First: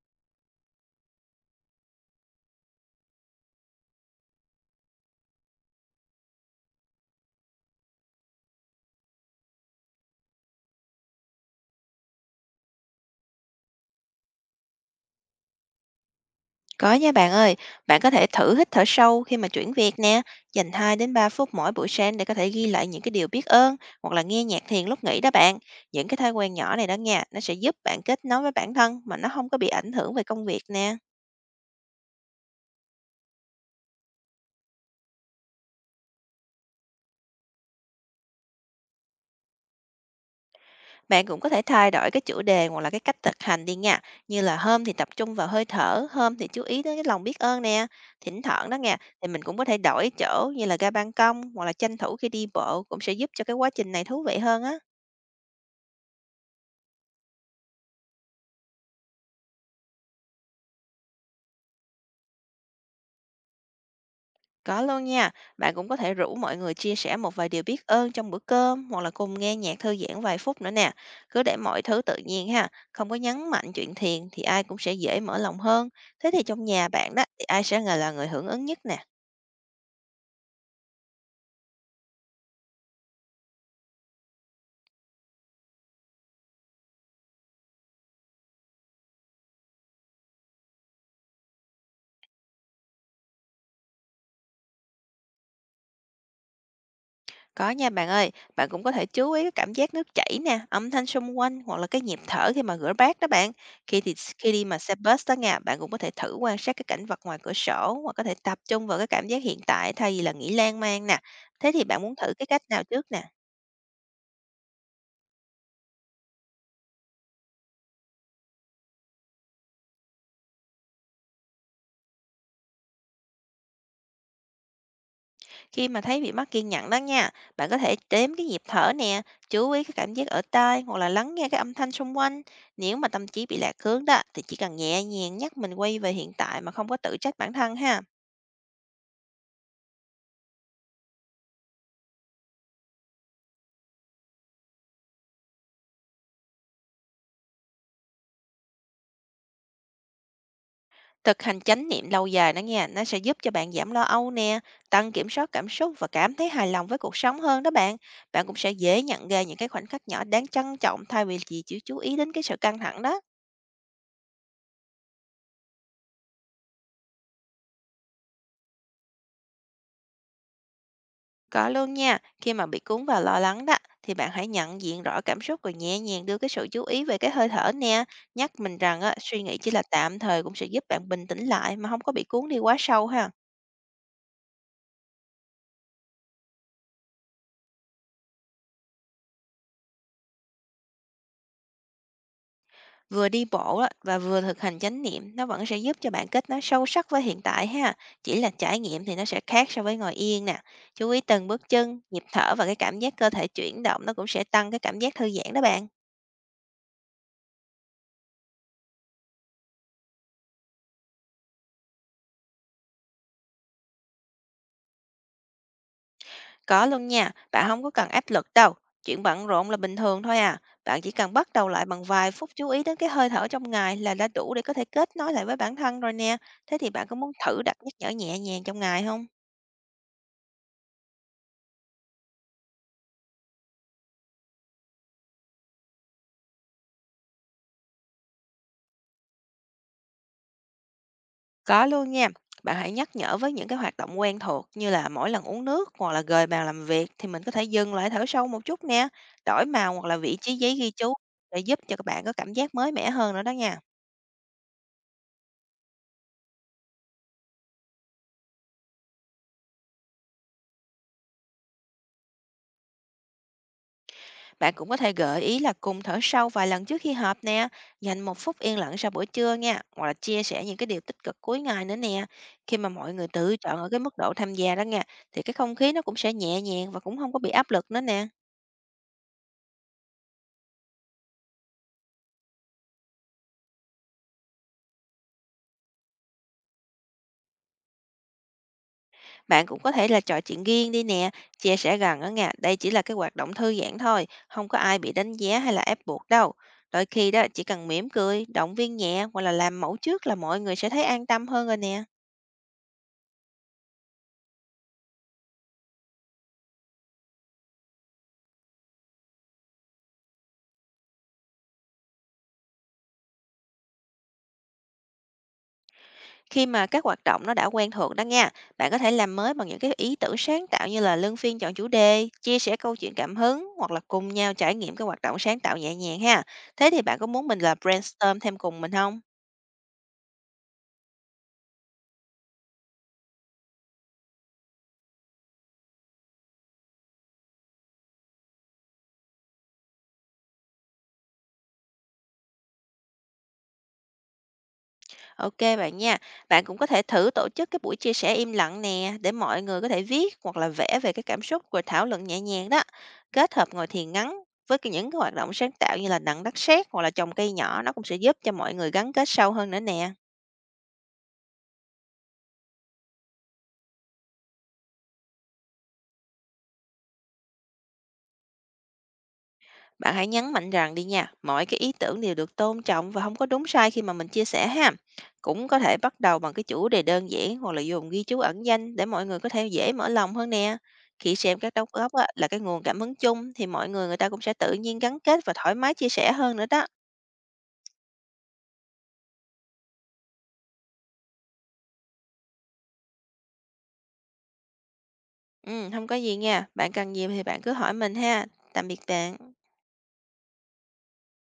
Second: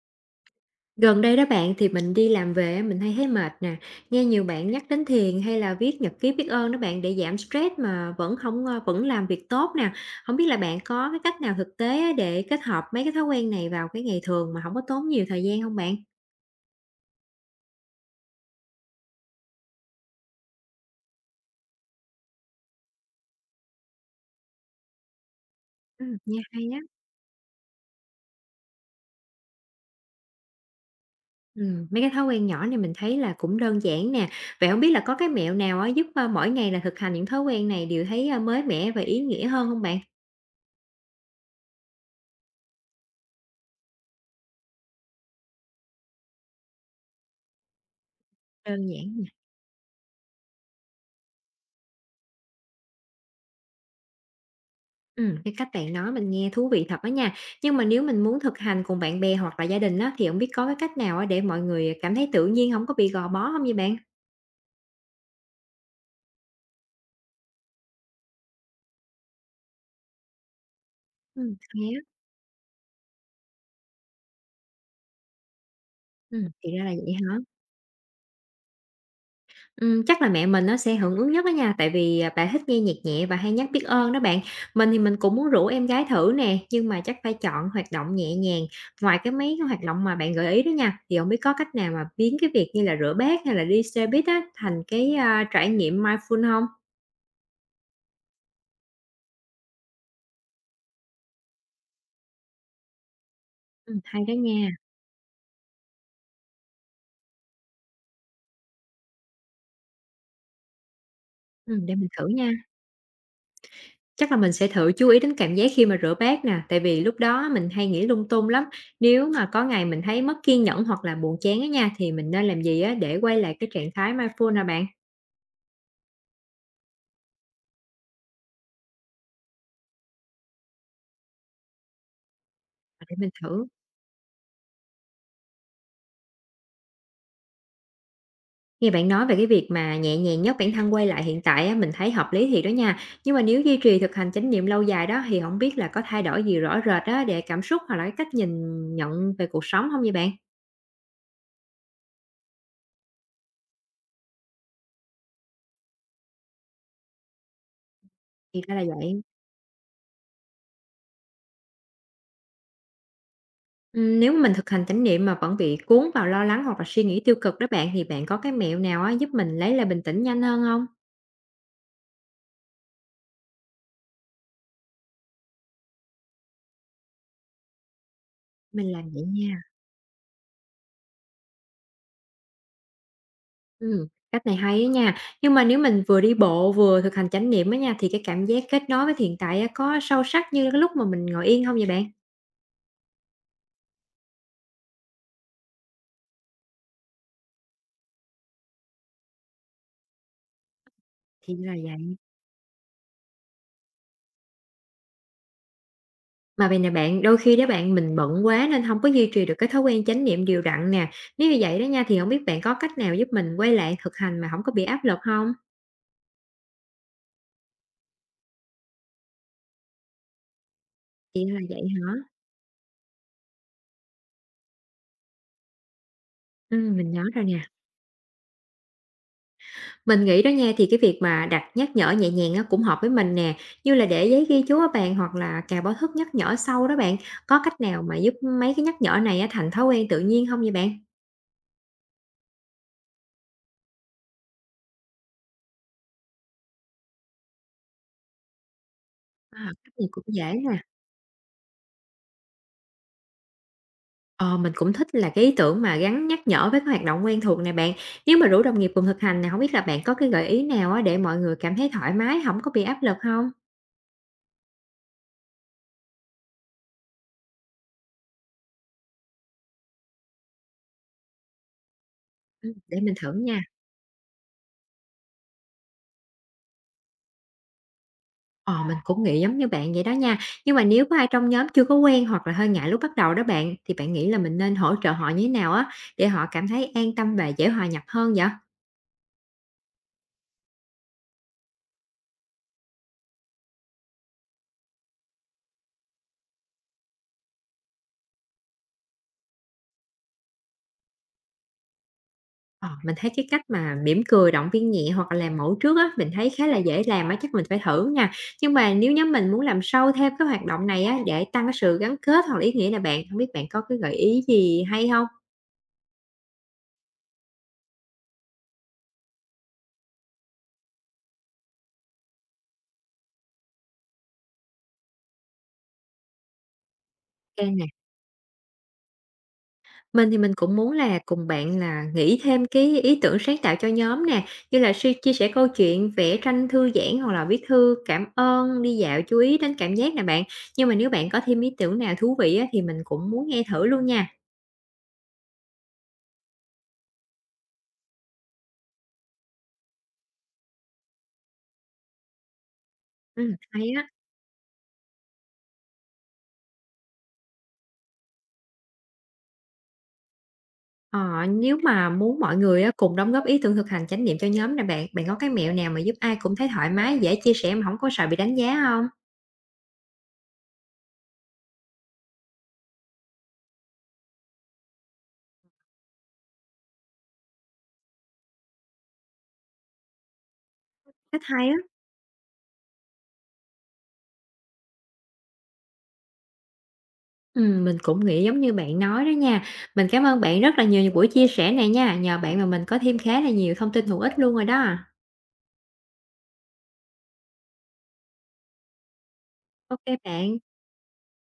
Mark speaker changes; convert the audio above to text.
Speaker 1: Gần đây đó bạn thì mình đi làm về á, mình hay thấy mệt nè, nghe nhiều bạn nhắc đến thiền hay là viết nhật ký biết ơn đó bạn để giảm stress mà vẫn không vẫn làm việc tốt nè. Không biết là bạn có cái cách nào thực tế á, để kết hợp mấy cái thói quen này vào cái ngày thường mà không có tốn nhiều thời gian không bạn?
Speaker 2: Có nha bạn ơi, bạn có thể thử hít thở sâu khi mà chuyển việc nè, dành 2 đến 3 phút mỗi buổi sáng để có thể ghi lại những cái điều biết ơn hoặc là nghe nhạc thiền lúc nghỉ đó bạn.
Speaker 1: Ừ.
Speaker 2: Những cái thói
Speaker 1: Nghe
Speaker 2: quen
Speaker 1: hay
Speaker 2: nhỏ
Speaker 1: á.
Speaker 2: này đó nha, nó sẽ giúp bạn kết nối với bản thân mà nó không có bị ảnh hưởng về công việc nè.
Speaker 1: Ừ, mấy cái thói quen nhỏ này mình thấy là cũng đơn giản nè. Vậy không biết là có cái mẹo nào á, giúp mỗi ngày là thực hành những thói quen này đều thấy mới mẻ và ý nghĩa hơn không bạn?
Speaker 2: Bạn cũng có thể thay đổi cái chủ đề hoặc là cái cách thực hành đi nha, như là hôm thì tập trung vào hơi thở, hôm thì chú ý đến cái lòng biết ơn nè. Thỉnh thoảng đó
Speaker 1: Đơn
Speaker 2: nha,
Speaker 1: giản.
Speaker 2: thì mình cũng có thể đổi chỗ như là ra ban công hoặc là tranh thủ khi đi bộ cũng sẽ giúp cho cái quá trình này thú vị hơn á.
Speaker 1: Cái cách bạn nói mình nghe thú vị thật đó nha. Nhưng mà nếu mình muốn thực hành cùng bạn bè hoặc là gia đình á, thì không biết có cái cách nào á để mọi người cảm thấy tự nhiên, không có bị gò bó không vậy bạn?
Speaker 2: Có luôn nha, bạn cũng có thể rủ mọi người chia sẻ một vài điều biết ơn trong bữa cơm hoặc là cùng nghe nhạc thư giãn vài phút nữa nè. Cứ để mọi
Speaker 1: Hay á,
Speaker 2: thứ tự nhiên ha, không có nhấn mạnh chuyện thiền thì ai cũng sẽ dễ mở lòng hơn. Thế thì trong
Speaker 1: thì ra
Speaker 2: nhà
Speaker 1: là vậy
Speaker 2: bạn đó
Speaker 1: hả?
Speaker 2: thì ai sẽ là người hưởng ứng nhất nè?
Speaker 1: Chắc là mẹ mình nó sẽ hưởng ứng nhất đó nha, tại vì, à, bà thích nghe nhạc nhẹ và hay nhắc biết ơn đó bạn. Mình thì mình cũng muốn rủ em gái thử nè, nhưng mà chắc phải chọn hoạt động nhẹ nhàng. Ngoài cái mấy cái hoạt động mà bạn gợi ý đó nha, thì không biết có cách nào mà biến cái việc như là rửa bát hay là đi xe buýt á, thành cái, a, trải nghiệm mindful hông?
Speaker 2: Có nha bạn ơi, bạn cũng có thể chú ý cái cảm giác nước chảy nè, âm thanh xung quanh hoặc là cái nhịp thở khi mà rửa bát đó bạn. Khi thì
Speaker 1: Hay đó
Speaker 2: khi đi
Speaker 1: nha.
Speaker 2: mà xe bus đó nha, bạn cũng có thể thử quan sát cái cảnh vật ngoài cửa sổ hoặc có thể tập trung vào cái cảm giác hiện tại thay vì là nghĩ lan man nè. Thế thì
Speaker 1: Để
Speaker 2: bạn
Speaker 1: mình
Speaker 2: muốn
Speaker 1: thử
Speaker 2: thử cái
Speaker 1: nha.
Speaker 2: cách nào trước nè?
Speaker 1: Chắc là mình sẽ thử chú ý đến cảm giác khi mà rửa bát nè, tại vì lúc đó mình hay nghĩ lung tung lắm. Nếu mà có ngày mình thấy mất kiên nhẫn hoặc là buồn chán á nha, thì mình nên làm gì á để quay lại cái trạng thái mindful nè bạn?
Speaker 2: Khi mà thấy bị mất kiên nhẫn đó nha, bạn có thể đếm cái nhịp thở nè, chú ý cái cảm giác ở tai hoặc là lắng nghe cái âm thanh xung quanh. Nếu
Speaker 1: À,
Speaker 2: mà
Speaker 1: để
Speaker 2: tâm
Speaker 1: mình
Speaker 2: trí bị
Speaker 1: thử.
Speaker 2: lạc hướng đó thì chỉ cần nhẹ nhàng nhắc mình quay về hiện tại mà không có tự trách bản thân ha.
Speaker 1: Nghe bạn nói về cái việc mà nhẹ nhàng nhất bản thân quay lại hiện tại á, mình thấy hợp lý thì đó nha. Nhưng mà nếu duy trì thực hành chánh niệm lâu dài đó thì không biết là có thay đổi gì rõ rệt á để cảm xúc hoặc là cái cách nhìn nhận về cuộc sống không vậy bạn?
Speaker 2: Thực hành chánh niệm lâu dài đó nha, nó sẽ giúp cho bạn giảm lo âu nè, tăng kiểm soát cảm xúc và cảm thấy hài lòng với cuộc sống hơn đó bạn. Bạn cũng
Speaker 1: Thì
Speaker 2: sẽ
Speaker 1: ra là
Speaker 2: dễ
Speaker 1: vậy.
Speaker 2: nhận ra những cái khoảnh khắc nhỏ đáng trân trọng thay vì chỉ chú ý đến cái sự căng thẳng đó.
Speaker 1: Nếu mà mình thực hành chánh niệm mà vẫn bị cuốn vào lo lắng hoặc là suy nghĩ tiêu cực đó bạn, thì bạn có cái mẹo nào á giúp mình lấy lại bình tĩnh nhanh hơn không?
Speaker 2: Có luôn nha, khi mà bị cuốn vào lo lắng đó, thì bạn hãy nhận diện rõ cảm xúc rồi nhẹ nhàng đưa cái sự chú ý về cái hơi thở nè. Nhắc mình
Speaker 1: Mình
Speaker 2: rằng
Speaker 1: làm
Speaker 2: á,
Speaker 1: vậy
Speaker 2: suy nghĩ
Speaker 1: nha.
Speaker 2: chỉ là tạm thời cũng sẽ giúp bạn bình tĩnh lại mà không có bị cuốn đi quá sâu ha.
Speaker 1: Cách này hay á nha. Nhưng mà nếu mình vừa đi bộ vừa thực hành chánh niệm á nha, thì cái cảm giác kết nối với hiện tại á có sâu sắc như cái lúc mà mình ngồi yên không vậy bạn?
Speaker 2: Vừa đi bộ á, và vừa thực hành chánh niệm nó vẫn sẽ giúp cho bạn kết nối sâu sắc với hiện tại ha. Chỉ là trải nghiệm thì nó sẽ khác so với ngồi yên nè. Chú ý từng
Speaker 1: Thì
Speaker 2: bước
Speaker 1: là
Speaker 2: chân,
Speaker 1: vậy.
Speaker 2: nhịp thở và cái cảm giác cơ thể chuyển động nó cũng sẽ tăng cái cảm giác thư giãn đó bạn.
Speaker 1: Mà vầy nè bạn, đôi khi đó bạn, mình bận quá nên không có duy trì được cái thói quen chánh niệm đều đặn nè. Nếu như vậy đó nha, thì không biết bạn có cách nào giúp mình quay lại thực hành mà không có bị áp lực không?
Speaker 2: Có luôn nha, bạn không có cần áp lực đâu. Chuyện bận rộn là bình thường thôi à. Bạn chỉ cần
Speaker 1: Thì
Speaker 2: bắt
Speaker 1: là
Speaker 2: đầu
Speaker 1: vậy
Speaker 2: lại bằng
Speaker 1: hả?
Speaker 2: vài phút chú ý đến cái hơi thở trong ngày là đã đủ để có thể kết nối lại với bản thân rồi nè. Thế thì bạn
Speaker 1: Mình
Speaker 2: có
Speaker 1: nhớ
Speaker 2: muốn
Speaker 1: rồi nè.
Speaker 2: thử đặt nhắc nhở nhẹ nhàng trong ngày không?
Speaker 1: Mình nghĩ đó nha, thì cái việc mà đặt nhắc nhở nhẹ nhàng á cũng hợp với mình nè, như là để giấy ghi chú ở bàn hoặc là cài báo thức nhắc nhở sau đó bạn. Có cách nào mà giúp mấy cái nhắc nhở này á thành thói quen tự nhiên không vậy bạn?
Speaker 2: Có luôn nha. Bạn hãy nhắc nhở với những cái hoạt động quen thuộc, như là mỗi lần uống nước hoặc là gời bàn làm việc thì mình có thể dừng lại thở sâu một chút nè,
Speaker 1: À,
Speaker 2: đổi
Speaker 1: cách
Speaker 2: màu hoặc
Speaker 1: này
Speaker 2: là
Speaker 1: cũng
Speaker 2: vị
Speaker 1: dễ
Speaker 2: trí giấy
Speaker 1: nè.
Speaker 2: ghi chú để giúp cho các bạn có cảm giác mới mẻ hơn nữa đó nha.
Speaker 1: Ờ, mình cũng thích là cái ý tưởng mà gắn nhắc nhở với các hoạt động quen thuộc này bạn. Nếu mà rủ đồng nghiệp cùng thực hành này không biết là bạn có cái gợi ý nào á để mọi người cảm thấy thoải mái, không có bị áp lực không?
Speaker 2: Bạn cũng có thể gợi ý là cùng thở sâu vài lần trước khi họp nè, dành một phút yên lặng sau bữa trưa nha, hoặc là chia sẻ những cái điều tích cực cuối ngày nữa nè. Khi mà
Speaker 1: Để mình
Speaker 2: mọi người
Speaker 1: thử
Speaker 2: tự
Speaker 1: nha.
Speaker 2: chọn ở cái mức độ tham gia đó nha, thì cái không khí nó cũng sẽ nhẹ nhàng và cũng không có bị áp lực nữa nè.
Speaker 1: Ờ, mình cũng nghĩ giống như bạn vậy đó nha. Nhưng mà nếu có ai trong nhóm chưa có quen hoặc là hơi ngại lúc bắt đầu đó bạn, thì bạn nghĩ là mình nên hỗ trợ họ như thế nào á để họ cảm thấy an tâm và dễ hòa nhập hơn vậy?
Speaker 2: Bạn cũng có thể là trò chuyện riêng đi nè, chia sẻ rằng ở nha, đây chỉ là cái hoạt động thư giãn thôi, không có ai bị đánh giá hay là ép buộc đâu. Đôi khi đó chỉ cần mỉm cười, động viên nhẹ hoặc là làm mẫu trước là mọi người sẽ thấy an tâm hơn rồi nè.
Speaker 1: Ờ, mình thấy cái cách mà mỉm cười, động viên nhẹ hoặc là làm mẫu trước á, mình thấy khá là dễ làm á, chắc mình phải thử nha. Nhưng mà nếu nhóm mình muốn làm sâu thêm cái hoạt động này á để tăng cái sự gắn kết hoặc là ý nghĩa nè bạn, không biết bạn có cái gợi ý gì hay không?
Speaker 2: Khi mà các hoạt động nó đã quen thuộc đó nha, bạn có thể làm mới bằng những cái ý tưởng sáng tạo, như là luân phiên chọn chủ đề, chia sẻ câu chuyện cảm hứng hoặc là cùng nhau trải nghiệm cái hoạt động sáng tạo nhẹ nhàng ha. Thế thì bạn có muốn mình
Speaker 1: Ok
Speaker 2: là
Speaker 1: nè.
Speaker 2: brainstorm thêm cùng mình không?
Speaker 1: Mình thì mình cũng muốn là cùng bạn là nghĩ thêm cái ý tưởng sáng tạo cho nhóm nè, như là suy chia sẻ câu chuyện, vẽ tranh thư giãn hoặc là viết thư cảm ơn, đi dạo chú ý đến cảm giác nè bạn. Nhưng mà nếu bạn có thêm ý tưởng nào thú vị á, thì mình cũng muốn nghe thử luôn nha.
Speaker 2: OK bạn nha. Bạn cũng có thể thử tổ chức cái buổi chia sẻ im lặng nè, để mọi người có thể viết hoặc là vẽ về cái cảm xúc rồi thảo luận nhẹ nhàng đó. Kết hợp ngồi
Speaker 1: Hay á.
Speaker 2: thiền ngắn với cái những cái hoạt động sáng tạo, như là nặn đất sét hoặc là trồng cây nhỏ, nó cũng sẽ giúp cho mọi người gắn kết sâu hơn nữa nè.
Speaker 1: Ờ, nếu mà muốn mọi người á, cùng đóng góp ý tưởng thực hành chánh niệm cho nhóm nè bạn, bạn có cái mẹo nào mà giúp ai cũng thấy thoải mái, dễ chia sẻ mà không có sợ bị đánh giá không?
Speaker 2: Bạn hãy nhấn mạnh rằng đi nha, mỗi cái ý tưởng đều được tôn trọng và không có đúng sai khi mà mình chia sẻ ha. Cũng có thể bắt đầu bằng cái chủ đề đơn giản hoặc là dùng ghi chú ẩn danh để mọi người có thể dễ mở lòng hơn nè. Khi
Speaker 1: Cách
Speaker 2: xem
Speaker 1: hay
Speaker 2: các
Speaker 1: á.
Speaker 2: đóng góp á, là cái nguồn cảm hứng chung thì mọi người người ta cũng sẽ tự nhiên gắn kết và thoải mái chia sẻ hơn nữa đó.
Speaker 1: Mình cũng nghĩ giống như bạn nói đó nha. Mình cảm ơn bạn rất là nhiều vì buổi chia sẻ này nha. Nhờ bạn mà mình có thêm khá là nhiều thông tin hữu ích luôn rồi đó.
Speaker 2: Ừ, không có gì nha. Bạn cần gì thì bạn cứ hỏi mình ha. Tạm biệt bạn.
Speaker 1: Ok bạn.